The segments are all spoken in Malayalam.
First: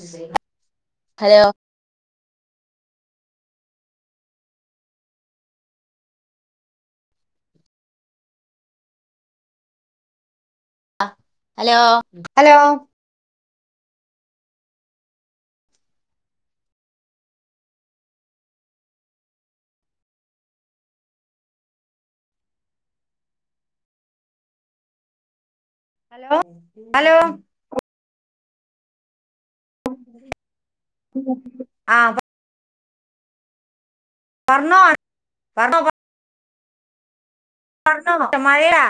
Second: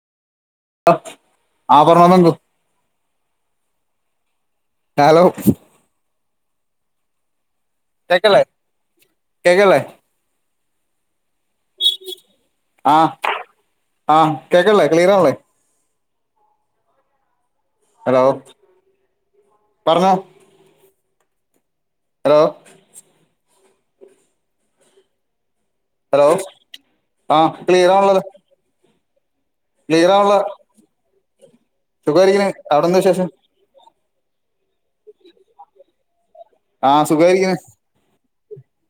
ശരി ആഹ് പറഞ്ഞോ പറഞ്ഞോ ഹലോ കേൾക്കില്ലേ കേൾക്കില്ലേ ഹലോ ഹലോ ആഹ് ആഹ് കേൾക്കില്ലേ ക്ലീയറാവണില്ലേ ഹലോ പറഞ്ഞോ ഹലോ ഹലോ ഹലോ ആഹ് ക്ലിയറാണല്ലോ ക്ലീയറാണല്ലോ ആ സുഖായിരിക്കുന്നു അവിടെന്താ വിശേഷം? പറഞ്ഞോ [unintelligible] ആഹ് സുഖായിരിക്കുന്ന് പറഞ്ഞോ മൊത്തം മഴയാ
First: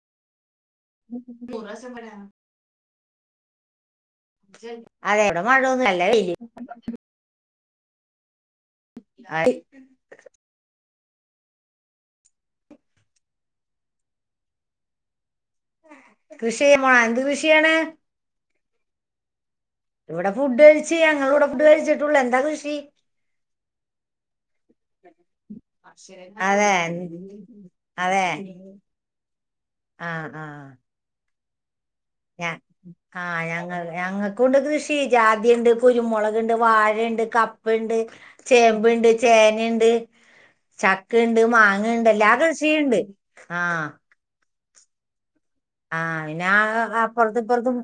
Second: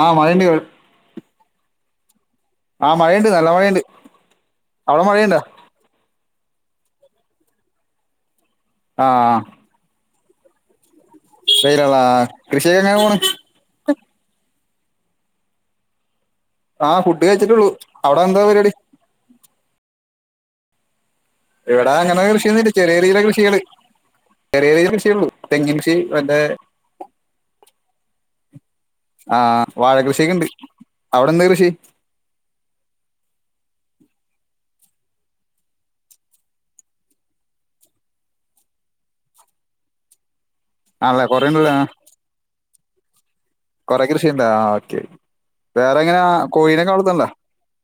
ആഹ് മഴണ്ട് [unintelligible] ആഹ് മഴണ്ട് നല്ല മഴണ്ട് അതെ ഇവിടെ മഴൊന്നും ഇല്ല നല്ല വെയില് ആ ആ, [unintelligible] [unintelligible] കൃഷിയൊക്കെ അങ്ങനെ പോണ് കൃഷി ചെയ്യാൻ പോണ ആഹ് എന്ത് ഫുഡ് കഴിച്ചിട്ടുള്ളു കൃഷിയാണ് അവിടെ എന്താ പരിപടി ഇവിടെ ഫുഡ് കഴിച്ച് ഞങ്ങള് ഇവടെ എടാ അങ്ങനെ കൃഷിയൊന്നുല്ല ചെറിയ ചെറിയ കൃഷികള് ചെറിയ ചെറിയ കൃഷിയൊള്ളു തെങ്ങിൻ കൃഷി മറ്റേ അതെ അതെ ആഹ് വാഴ ആ കൃഷിയൊക്കെണ്ട് അവിടെ എന്താ കൃഷി ഞാൻ ആഹ് ഞങ്ങള് ഞങ്ങൾക്കൂണ്ട് കൃഷി ജാതിണ്ട് കുരുമുളക്ണ്ട് വാഴണ്ട് കപ്പണ്ട് ചേമ്പുണ്ട് ചേനണ്ട് ആണല്ലേ ചക്കയുണ്ട് കൊറേ ഉണ്ടല്ലേ മാങ്ങയുണ്ട് എല്ലാ കൃഷിയുണ്ട് ആഹ് കൃഷിയുണ്ടോ ആഹ് ഓക്കെ വേറെ എങ്ങനാ കോഴിനെ ഒക്കെ വളർത്ത്ണ്ടോ പൊറത്തുന്ന്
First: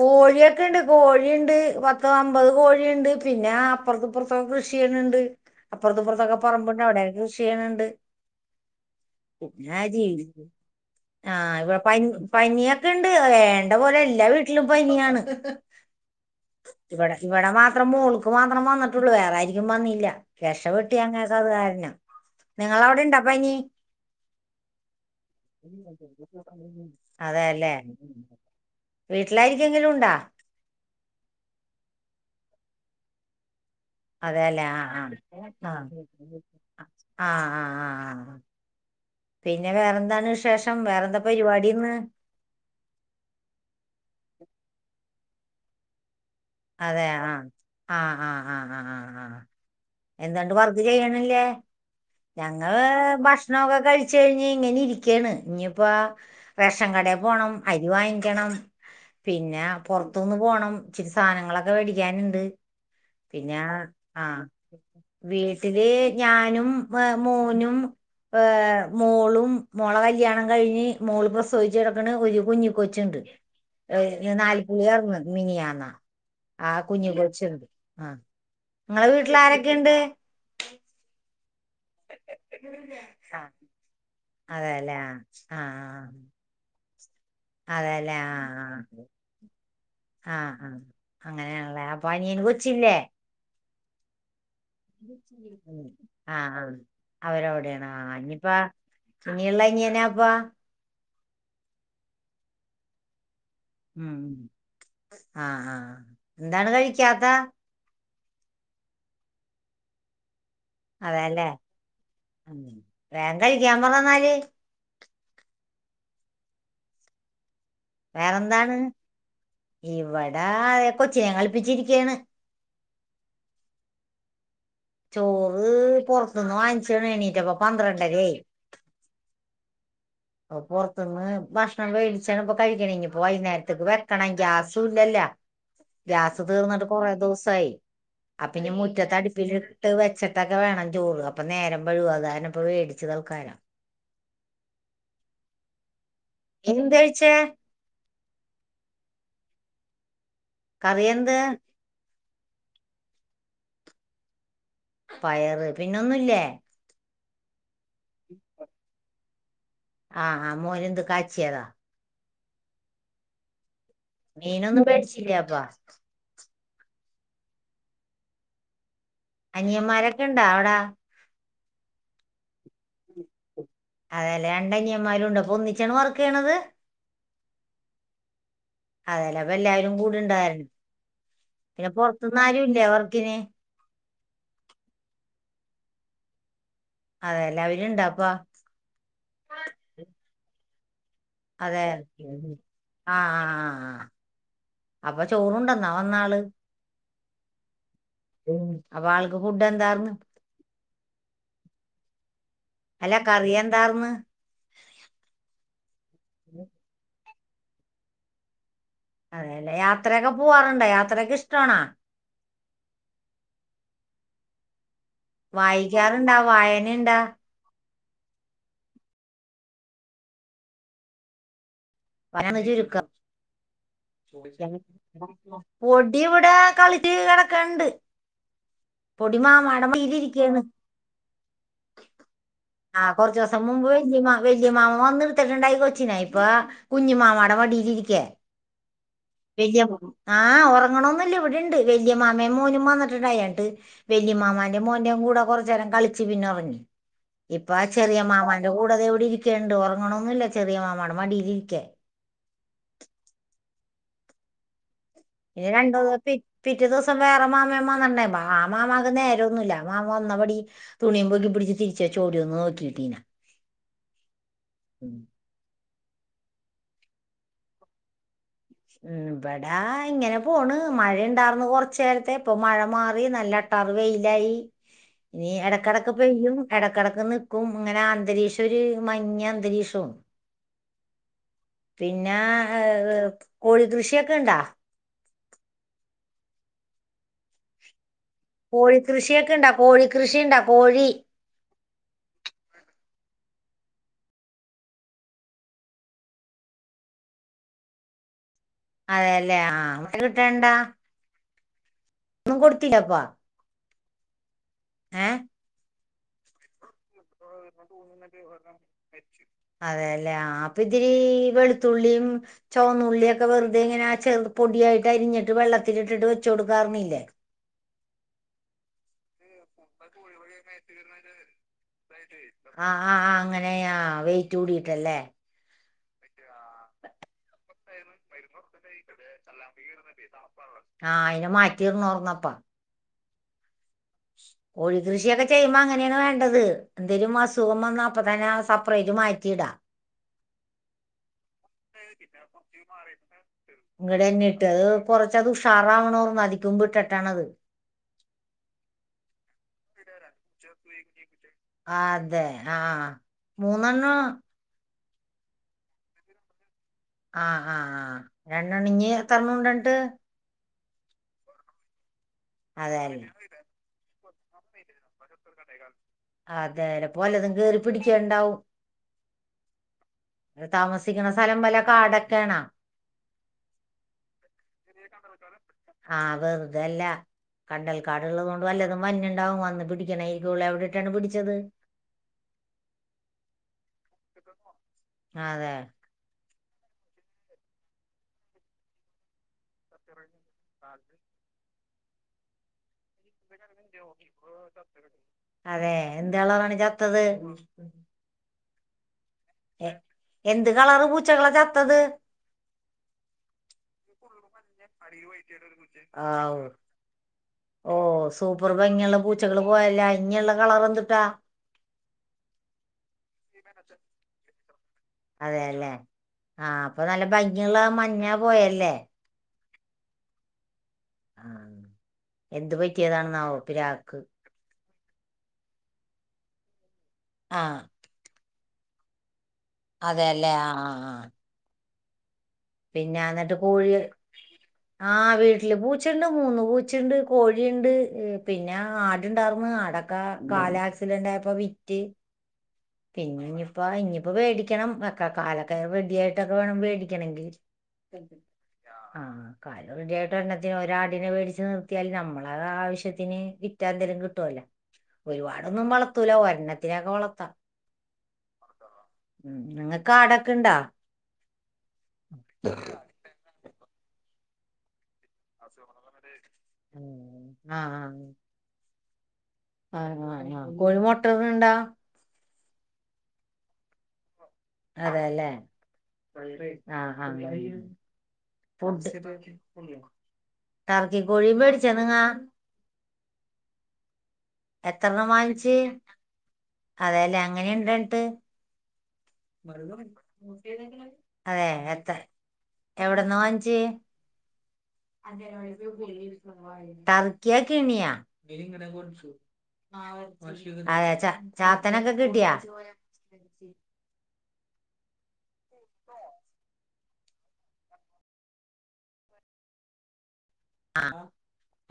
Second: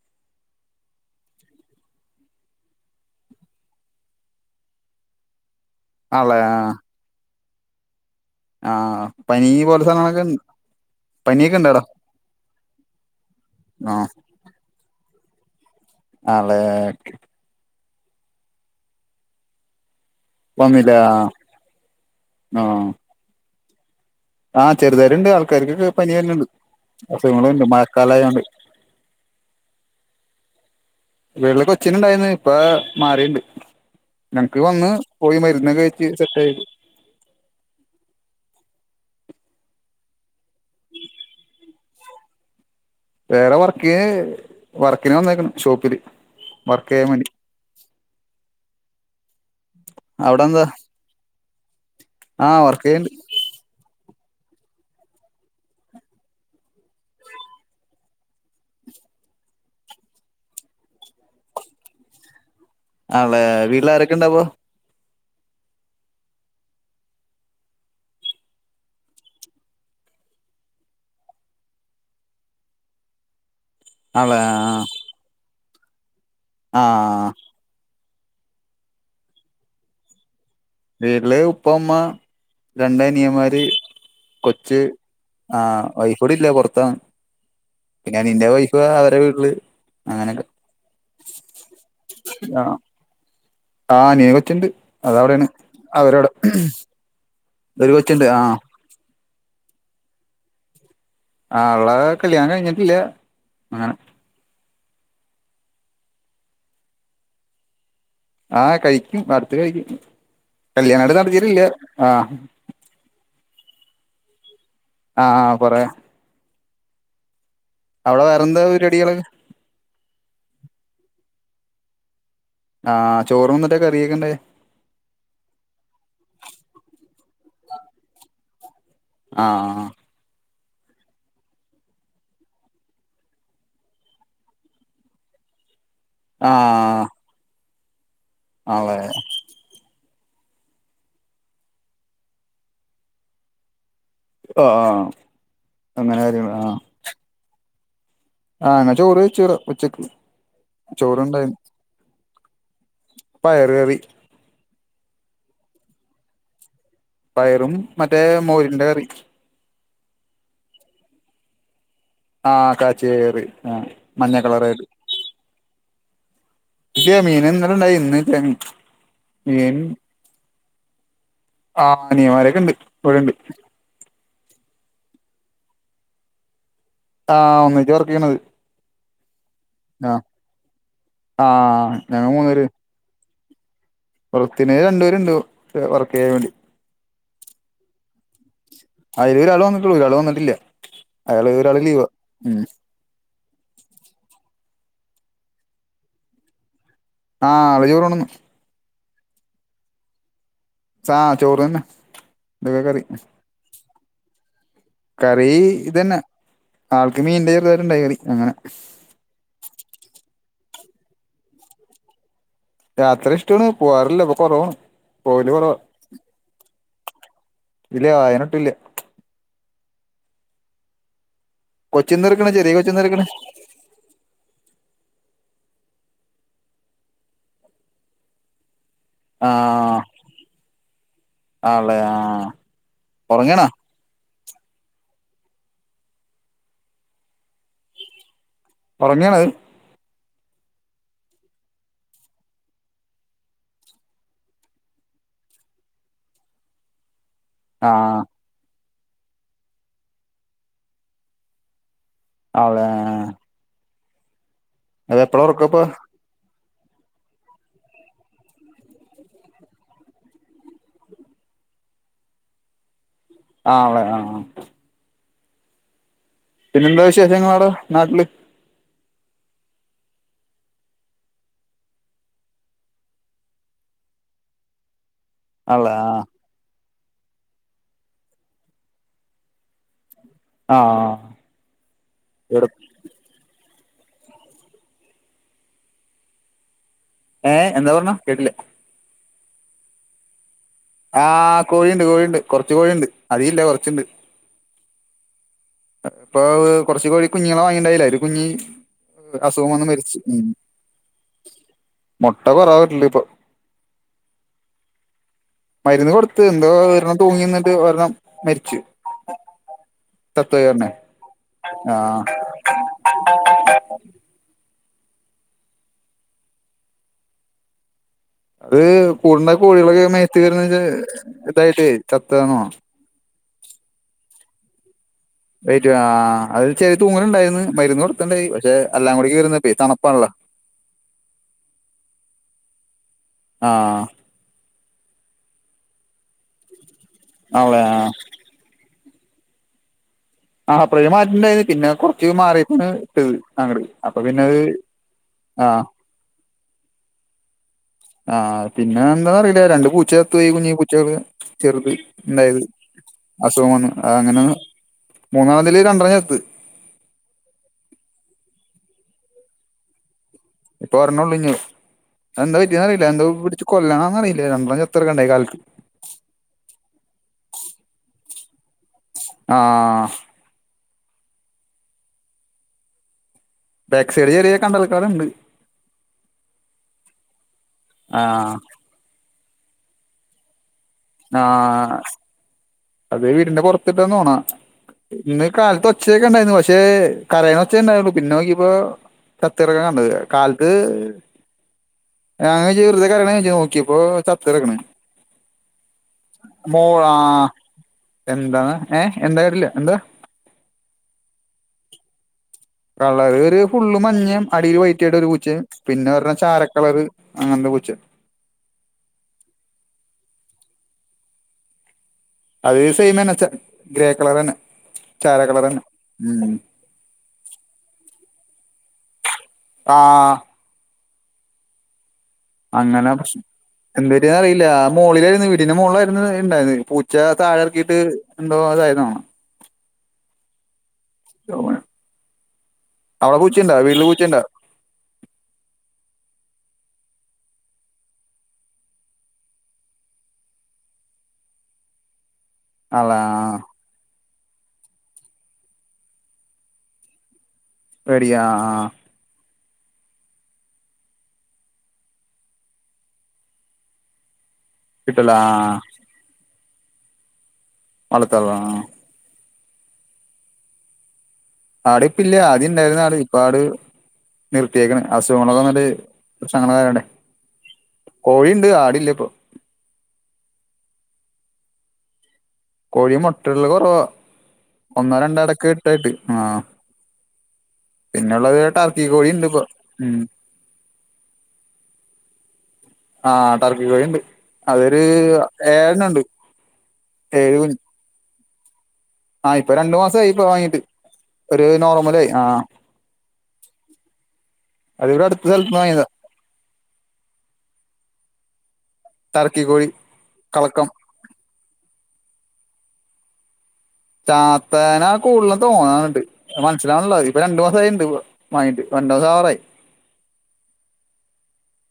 കോഴിയൊക്കെണ്ട് കോഴിയുണ്ട് പത്ത് അമ്പത് കോഴിയുണ്ട് പിന്നെ അപ്പുറത്തും ഇപ്പുറത്തും ത്തും കൃഷി ചെയ്യണണ്ട് അപ്പുറത്തും ആണല്ലേ ഇപ്പുറത്തൊക്കെ ആ പറമ്പുണ്ട് അവിടെയൊക്കെ കൃഷി ചെയ്യണണ്ട് ആഹ് പനി പോലെ സാനങ്ങളൊക്കെ ഉണ്ട് പനിയൊക്കെ ആഹ് ഉണ്ടോ ഇവിടെ അവിടെ പനി പനിയൊക്കെ ഉണ്ട് വേണ്ട ആ പോലെല്ലാ വീ ട്ടിലും പനിയാണ് ആണല്ലേ ഇവടെ ഇവിടെ മാത്രം മോൾക്ക് മാത്രം വന്നിട്ടുള്ളൂ വേറെ ആരിക്കും വന്നില്ല [unintelligible] വന്നില്ലേ വെട്ടി ആ [unintelligible] അത് കാരണം നിങ്ങളവിടെ ഇണ്ടോ പനി ആഹ് ചെറുതായിട്ടുണ്ട് ആൾക്കാർക്കൊക്കെ പനി വര്നുണ്ട് അസുഖങ്ങളും ഉണ്ട് മഴക്കാലായോണ്ട് വീട്ടിലാരിക്കെങ്കിലും ഉണ്ടോ? ഇതുപോലെ കൊച്ചിന് ഇണ്ടായിന്ന് ഇപ്പ മാറിണ്ട് അതെല്ലേ ആഹ് ആഹ് കഴിച്ച് സെറ്റ് ആഹ് ആയി ആഹ് ആഹ് ആഹ് ആഹ് പിന്നെ വേറെന്താണ് വിശ് ശേഷം വേറെ എന്താ പരിപാടീന്ന് വേറെ വർക്കി വർക്കിന് വന്നേക്കണ്‌ ഷോപ്പില് വർക്ക് അതെ ചെയ്യാൻ വേണ്ടി ആഹ് ആഹ് ആഹ് ആഹ് ആഹ് ആഹ് അവിടെ എന്തുണ്ട് എന്താ വർക്ക് ചെയ്യണില്ലേ ആ ഞങ്ങള് വർക്ക് ചെയ്യണ്ട് ഭക്ഷ് ക്ഷണോക്കെ കഴിച്ച് കഴിഞ് ഇങ്ങനെ ഇരിക്കാണ് ഇനിയിപ്പോ റേഷൻ കടയിൽ പോണം അരി വാങ്ങിക്കണം പിന്നെ പുറത്തൊന്ന് പോണം ചിസ് സാധനങ്ങളൊക്കെ മേടിക്കാനുണ്ട് അതെ പിന്നെ വീട്ടിലാരൊക്കെ ആ ഉണ്ട അപ്പോ വീട്ടില് ഞാനും മോനും ഏഹ് മോളും മോളെ കല്യാണം കഴിഞ്ഞ് മോൾ പ്രസവിച്ചെടുക്കണ ഒരു കുഞ്ഞി കൊച്ചുണ്ട് ആണല്ലേ നാല് പുളിഅറ്ന്ന് മിനിയാ [unintelligible] ന്നാ ആ കുഞ്ഞു കുളിചെത് ആഹ് നിങ്ങളെ വീട്ടിലാരെക്കെയുണ്ട് വീട്ടില് ഉപ്പ ഉമ്മ രണ്ട ആ അനീയന്മാര് കൊച്ച് അതെല്ലേ ആ ആ ആഹ വൈഫ് ആ ഇവിടെല്ല പൊറത്താണ് അതെല്ലേ പിന്നെ അനിയന്റെ വൈഫ് അവരുടെ വീട്ടില് അങ്ങനെയൊക്കെ ആഹ് ആഹ് അങ്ങനയാണല്ലേ അപ്പൊ അനിയന് കൊച്ചില്ലേ ആഹ് അനിയന് കൊച്ചുണ്ട് അതവിടെയാണ് ആഹ് അവരവിടെ അഹ് അവരവിടെയാണ് ഒരു ആഹ കൊച്ചുണ്ട് ആ ഇനിയിപ്പ പിന്നെയള്ള അനിയന അപ്പ ആഹ ഉള്ള വൻ്റെകല്ല്യാണ കഴിഞ്ഞിട്ടില്ല ഉം ആഹ് ആഹ് എന്താണ് കഴിക്കാത്ത ആഹ് കഴിക്കും അടുത്ത് കഴിക്കും കല്യാണാണ്ട് അതെല്ലേ നടത്തിട്ടില്ല ആഹ് ഉം. വേഗം കഴിക്കാ പറന്നാല് ആഹ് ആഹ് പറയാം അവിടെ വേറെ വേറെന്താ എന്താണ് പരിപാടികള് ഇവിടെ അഹ കൊച്ചിനെ കളിപ്പിച്ചിരിക്കയാണ് ആഹ് ചോറ് ന്നിട്ടന്ത കറിയ എന്തെ ചോറ് പുറത്തുന്ന് വാങ്ങിച്ചണ് എണീറ്റപ്പ പന്ത്രണ്ടരായി ആഹ് അഹ' പുറത്തുന്ന് ഭക്ഷണം വേടിച്ചാണ് ഇപ്പൊ കഴിക്കണെപ്പോ വൈകുന്നേരത്തേക്ക് വെക്കണം ഗ്യാസും ഇല്ലല്ല ഗാസ് ആ തീർന്നിട്ട് കൊറെ ദിവസായി അപ്പ ഇനി ആളെ മുറ്റത്തെ അടുപ്പില് ഇട്ട് വെച്ചട്ടൊക്കെ വേണം ചോറ് അപ്പൊ നേരം വഴുകും അത് കാരണം ഇപ്പ വേടിച്ച് തൽക്കാലം ആഹ് ആഹ് അങ്ങനെ കാര്യങ്ങള് എന്ത്ഴച്ചേ ആഹ്ങ്ങനെ ചോറ് ചെറ ഉച്ചക്ക് കറി എന്ത് ചോറുണ്ടായിരുന്നു പയർ കറി പയറ് പിന്നൊന്നുല്ലേ പയറും മറ്റേ മോരിന്റെ കറി ആഹ് ആഹ മോര് എന്ത് കാച്ചിയതാ ആഹ് കാച്ചിയ കറി ആഹ മീനൊന്നും മേടിച്ചില്ല അപ്പാ ഇല്ല മീന് ഇന്നലെ ഇണ്ടായി ഇന്ന് [unintelligible] മീൻ അനിയന്മാരൊക്കെ ഉണ്ടാ അവിട ആഹ് അനിയമാരൊക്കെ ഉണ്ട് ഇവിടെണ്ട് അതേല്ലേ രണ്ടനിയന്മാരും ഉണ്ട് അപ്പൊ ഒന്നിച്ചാണ് വർക്ക്യ്യണത് ആഹ് ഒന്നിച്ച് വർക്ക് ചെയ്യണത് അതലപ്പ എല്ലാരും ആഹ് കൂടെണ്ടാരുന്നു പിന്നെ ആഹ് ഞങ്ങൾ പുറത്തന്ന് ആരുുംല്ലേ വർക്കിന് പൊറത്ത്ന്ന് രണ്ടുപേരുണ്ട് വർക്ക് യ്യാൻ വേണ്ടി അതെ അവര്ണ്ടാപ്പ അതില് ഒരാള് വന്നിട്ടുള്ളൂ ഒരാള് വന്നിട്ടില്ല അയാള് ഒരാള് ലീവ ഉം ആഹ് ആഹ് ആഹ് അപ്പൊ ചോറുണ്ടെന്നാ വന്നാലും ആഹ് അവര് ചോറണ്ടന്ന് അപ്പൊ ആൾക്ക് ഫുഡ് എന്താർന്ന് ആഹ് ചോറ് തന്നെ ഇതൊക്കെ കറി അല്ല കറിയെന്താർന്ന് കറി ഇത് തന്നെ ആൾക്ക് മീന്റെ ചെറുതായിട്ട് ഇണ്ടായിനി അങ്ങനെ അതെയല്ലേ യാത്രയൊക്കെ പോവാറുണ്ടോ യാത്രയൊക്കെ ഇഷ്ടമാണോ യാത്ര ഇഷ്ടവാണ് പോവാറില്ല പ്പൊ കൊറവാണ് പോവല് കൊറവാ വായിക്കാറുണ്ടാ വായനണ്ടാ ഇല്ല വായനൊട്ടില്ല കൊച്ചുന്തട്ക്ക്ണെ വായന ചെറിയ ചുരുക്കം കൊച്ചുന്തട്ക്ക്ണെ പൊടി ഇവിടെ കളിച്ച് കെടക്ക്ണ്ട് പൊടി മാമാനെ ആഹ് മടിയിലിരിക്കാണ് ആണല്ലേ ആഹ് ആഹ് കൊറച്ചോസം ഉറങ്ങണാ മുമ്പ് ന്റെ മാ വല്ല്യ മാമൻ വന്നിടുത്തിട്ടുണ്ടായി കൊച്ചിനാ ഇപ്പൊ കുഞ്ഞി മാമാടെ മടിയിലിരിക്ക ഒറങ്ങാണത് ഇല്ല ആഹ് ഉറങ്ങണൊന്നുല്ല ഇവിടെണ്ട് വലിയ മാമേ മോനും വന്നിട്ടുണ്ടായിട്ട് വല്ല്യ മാമാന്റെയും മോന്റെയും കൂടെ കൊറച്ചേരം കളിച്ച് പിന്നെ ഒറങ്ങി ഇപ്പൊ ആ ചെറിയ മാമാന്റെ കൂടെ അതെ എവിടെ ഇരിക്കുണ്ട് ഉറങ്ങണൊന്നുംല്ല ചെറിയ മാമാടെ മടീൽ ഇരിക്കേ ആണോ ആഹ് ഈ ഉറക്കപ്പ രണ്ടു കോപ്പി പിറ്റേ ദിവസം വേറെ മാമയും വന്ന് ണ്ടായിരുന്നു ആ മാമാക്ക് നേരന്നുല്ല ആ മാമ വന്നപടി തുണിയും പൊക്കി പിടിച്ച് തിരിച്ചേ ചോടി ഒന്ന് നോക്കിട്ടീന ആണോ ആഹ് ഉം പിന്നെ എന്താ വിശേഷങ്ങളടോ നാട്ടില് ഉം ഇവടാ ഇങ്ങനെ പോണ് മഴ ഇണ്ടാർന്ന് കൊറച്ചേരത്തെ ഇപ്പൊ മഴ മാറി നല്ല ട്ടാർ വെയിലായി ഇനി ആളെ ആ ഇടക്കടക്ക് പെയ്യും ഇടയ്ക്കടക്ക് നിക്കും അങ്ങനെ അന്തരീക്ഷം ഒരു മഞ്ഞ അന്തരീക്ഷാണ് ആഹ് പിന്നെ ഏഹ് കോഴി കൃഷിയൊക്കെണ്ടോ ഏഹ് എന്താ പറഞ്ഞെ കേട്ടില്ല കോഴിക്കൃഷിയൊക്കെ ഇണ്ടാ കോഴിക്കൃഷിണ്ടാ കോഴി ആഹ് കോഴിയുണ്ട് കോഴിയുണ്ട് കൊറച്ച് കോഴിയുണ്ട് അതികം ഇല്ല കൊറച്ചുണ്ട് ഇപ്പൊ അത് കൊറച്ച് കോഴി കുഞ്ഞുങ്ങളെ വാങ്ങിണ്ടായില്ല ഒരു കുഞ്ഞി ഏഹ് അതെല്ലേ അസുഖം ആ വന്ന് മുട്ട മരിച്ച് ഉം കിട്ടണ്ട മൊട്ട ഒന്നും കൊറേ ഇടില്ല കൊടുത്തില്ലപ്പാ ഇപ്പൊ ഏഹ് മരുന്ന് കൊടുത്ത് എന്തോ ഒരെണ്ണം തൂങ്ങിന്നിട്ട് ഒരെണ്ണം മരിച്ച് അതെല്ലേ ആഹ് അപ്പൊ ഒരെണ്ണം ഇതിരി ആ വെളുത്തുള്ളിയും ചോന്നുള്ളിയൊക്കെ വെറുതെ ഇങ്ങനെ ചെറു പൊടിയായിട്ട് അരിഞ്ഞിട്ട് വെള്ളത്തിലിട്ടിട്ട് വെച്ച് കൊടുക്കാറുന്നില്ലേ അത് കൂടുന്ന കോഴികളൊക്കെ മേത്ത് വരുന്നത് വച്ചാ ഇതായിട്ട് ചത്താണോ ആഹ് ആഹ് അങ്ങനെയാ വെയിറ്റ് കൂടിട്ടല്ലേ വെയിറ്റ് ആഹ് അത് ചെറിയ തൂങ്ങലുണ്ടായിരുന്നു മരുന്ന് കൊടുത്ത്ണ്ടായി പക്ഷെ എല്ലാം കൂടി കേറി നിന്നപ്പേ തണുപ്പാണല്ലോ ആഹ് അയിന് മാറ്റിർന്ന്ർന്നപ്പ ആഹ് കോഴി കൃഷിയൊക്കെ ചെയ്യുമ്പോ അങ്ങനേണ് വേണ്ടത് എന്തേലും അസുഖം ആണല്ലേ ആ വന്ന അപ്പ തന്നെ ആ സ [unintelligible] ഇത് മാറ്റിയിടാ ആഹ് പ്രയ്മ് മാറ്റണ്ടരും അങ്ങട് അപ്പൊ ഇങ്ങടെ പിന്നെ തന്നെ ഇട്ട് അത് കൊറച്ചത് ആ ഉഷാറാവണോർന്ന് അധിക്കുമ്പ് ഇട്ട ട്ടാണത് ആഹ് പിന്നെ എന്താറിയില്ല രണ്ട് പൂച്ച ത്തോയി കുഞ്ഞി പൂച്ചകള് ചെറുത് ആ, അതെ ഇണ്ടായത് ആഹ് അസുഖമാണ് മൂന്നെണ്ണം അങ്ങനെ മൂന്നാമതിൽ രണ്ടണം ചത്ത് ആഹ് ആഹ് ആഹ് രണ്ടണ് ഇഞ് എത്രണംണ്ടിട്ട് ഇപ്പൊ ഒരെണ്ണൊള്ളു ഇഞ്ഞ് അത് എന്താ പറ്റിയന്നറിയില്ല എന്തോ അതന്നെ പിടിച്ചു കൊല്ലണം ന്നറിയില്ല രണ്ട്രണം ചത്ത ട്‌ക്ക്ണ് ണ്ടായി കാൽക്ക് അതേ ലെ ഇപ്പൊ വല്ലതും കേറി പിടിക്കണ്ടാവും ആഹ് താമസിക്ക്ണ സ്ഥലം വല്ലെ കാടൊക്കേണോ ബാക് സൈഡ് ചെറിയ കണ്ടൽ കാട് ആ വെറുതല്ല ആ കണ്ടൽക്കാടുള്ളതോണ്ട് വല്ലതും മഞ്ഞുണ്ടാവും വന്ന് പിടിക്കണ ഈ ഗുളെവിടെ ആഹ് അത് വീടിന്റെ പൊർത്തിട്ട് ഒന്ന് ഒണ ഇന്ന് ഈ അതെ കാലത്ത് ഒ ച്ചയൊക്കെ ഉണ്ടായിരുന്നു പക്ഷേ കരയ്ണ ഒച്ചേ ഉണ്ടായിള്ളു പിന്നെ നോക്കിയപ്പോ ചത്ത്ട്ക്ക്‌ണ് കണ്ട് കാൽക്ക് നോക്കിയപ്പോ ചത്തിറക്കണ് അതെ എന്ത്‌കളറാണ് മോ ആ ചത്തത്? എന്താണ് ഏഹ് എന്താ കേട്ട്ല്ല? എന്ത് കളറ് പൂച്ചകളാ ചത്തത്? കളർ ഒരു ഫുള്ള് മഞ്ഞേ അടില് വൈറ്റ ആയിട്ട് ഒരു പൂച്ചേ പിന്നെ ഒരണ്ണം ആവൂ ചാരക്കളറ് അങ്ങൻത്തെ ഓ പൂച്ചേ സൂപ്പർ ഭങ്ങിയുള്ള പൂച്ചകള് പോയല്ലോ ഇഞ്ഞിയുള്ള കളർ എന്തുട്ടാ? അത് സെയിം തന്നെ ച ഗ്രേ കളറന്നെ ചാര കളർ തന്നെ അതെല്ലേ ഉം ആ അപ്പൊ നല്ല ഭംഗിയുള്ള മഞ്ഞ പോയല്ലേ? ആഹ് ആഹ് അങ്ങനെ പ്രശ എന്ത വരിന്ന് അറിയില്ല മോളിലായിരുന്നു വീടിന്റെ മോളിലായിരുന്നു ഇണ്ടായത് പൂച്ച ആ താഴെ ഇറക്കിയിട്ട് എന്തോ ഇതായതാണ് അതെല്ലേ ആഹ് ആഹ് അവിടെ പൂച്ചിണ്ടോ വീട്ട്ല് പൂച്ചിണ്ടോ? ആഹ് വീട്ടില് പൂച്ചണ്ട് മൂന്ന് പൂച്ചണ്ട് കോഴിണ്ട് പിന്നെ ആടുണ്ടായിർന്ന് ആടൊ ക്ക കാലാക്സിഡന്റ് ആയപ്പോ വിറ്റ് അള്ളാ പിന്നെ ഇഞ്ഞിപ്പോ ഇഞ്ഞിപ്പോ വേടിക്കണം ഒക്കെ കാലൊക്കെ റെടിയായിട്ടൊക്കെ വേണം വേടിക്കണെങ്കിൽ പേടിയാ ആഹ് കാല് റെഡിയായിട്ട് ഒരണ്ണത്തിനെ ഒരാടിനെ വേടിച്ച് നിർത്തിയാല് നമ്മള ആവശ്യത്തിന് വിറ്റാല് എന്തേലും കിട്ടോല്ലോ കിട്ടല ഒരുപാടൊന്നും വളർത്തൂല ഒരെണ്ണത്തിനൊക്കെ വളർത്താം വളർത്താവോ ആഹ് ഉം നിങ്ങക്ക് ആടൊക്കെ ഇണ്ടോ? ആടിപ്പില്ല ആദ്യം ഇണ്ടായിരുന്ന ആട് ഇപ്പ ആട് നിർത്തിയേക്കണ് അസുഖങ്ങളക്കെന്നട്ട് പ്രശ്നങ്ങളായോണ്ടയ് ഉം. ആ കോഴി ഇ ണ്ട് ആടില്ല ഇപ്പൊ ആഹ് കൊഴി മുട്ട ഇടുന്നുണ്ടോ കോഴി മൊട്ടടല് കൊറവ ഒന്നോ അതെ രണ്ടോ അല്ലേ എടക്ക് ഇട്ടായിട്ട് ആഹ് ആ ആ പിന്നെള്ളത് ടർക്കി കോഴി ഇണ്ട് ഇപോ ഉം ടറക്കി കോഴി മേടിച്ച നിങ്ങാ ആഹ ടർക്ക കോഴി ഇണ്ട് അതൊരു എത്രണ്ണം വാങ്ങിച്ച് ഏഴെണണ്ട് ഏഴ കുഞ്ഞ് ന്നട്ട് രണ്ടു മാസായി ഇപ്പൊ വാങ്ങീട്ട് ഒരു അതെ എത്ര നോർമലായി ആ എവിടെന്ന വാങ്ങിച്ചേ [inaudible] അത് ഇവിടെ അട്ത്ത് സൽത്ത് ന്ന് വങ്ങിതാ ടർക്യായ കണിയോ ടർക്കിക്കോഴി കളക്കം അതെ ച ചാത്തനൊക്കെ കിട്ടിയാ ചാത്തേന കൂടുതലും തോന്നാനുണ്ട് മനസ് ലാണില ഇപ്പൊ രണ്ടു മാസ ആയിണ്ട് വങ്ങിട്ട് രണ്ടു മാസ ആവാറായി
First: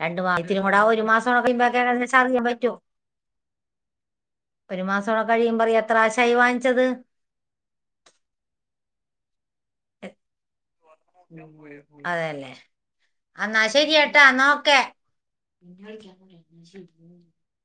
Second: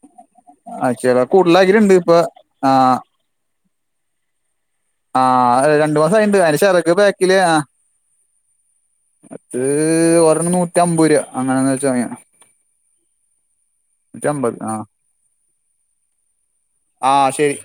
രണ്ടു മാസം ഇത്തിരി കൂടെ ആ ഒരു അയ്ട്ടങ്ങളെ മാസം കഴിയുമ്പോ കൂടുലാക്കിലുണ്ട് ഇപ്പൊ അറിയാൻ പറ്റും ആഹ ഒരു മാസം കൂടെ കഴിയുമ്പോ ആഹ് അറിയാം എത്ര രണ്ട് മാസം ആശായി ആയിണ്ട് അയിന്റെ വാങ്ങിച്ചത് ചെറക് ബേക് ക്കില് ആഹ് അത് ഒരെണ്ണം നോ ട്ടാമ്പൂര് അങ്ങനന്ന് വെച്ച് വങ്ങിയ അന്നാ ശെരി ട്ടാ എന്ന നൂറ്റമ്പത് ആ ഒക്കെ ആഹ് ശെരി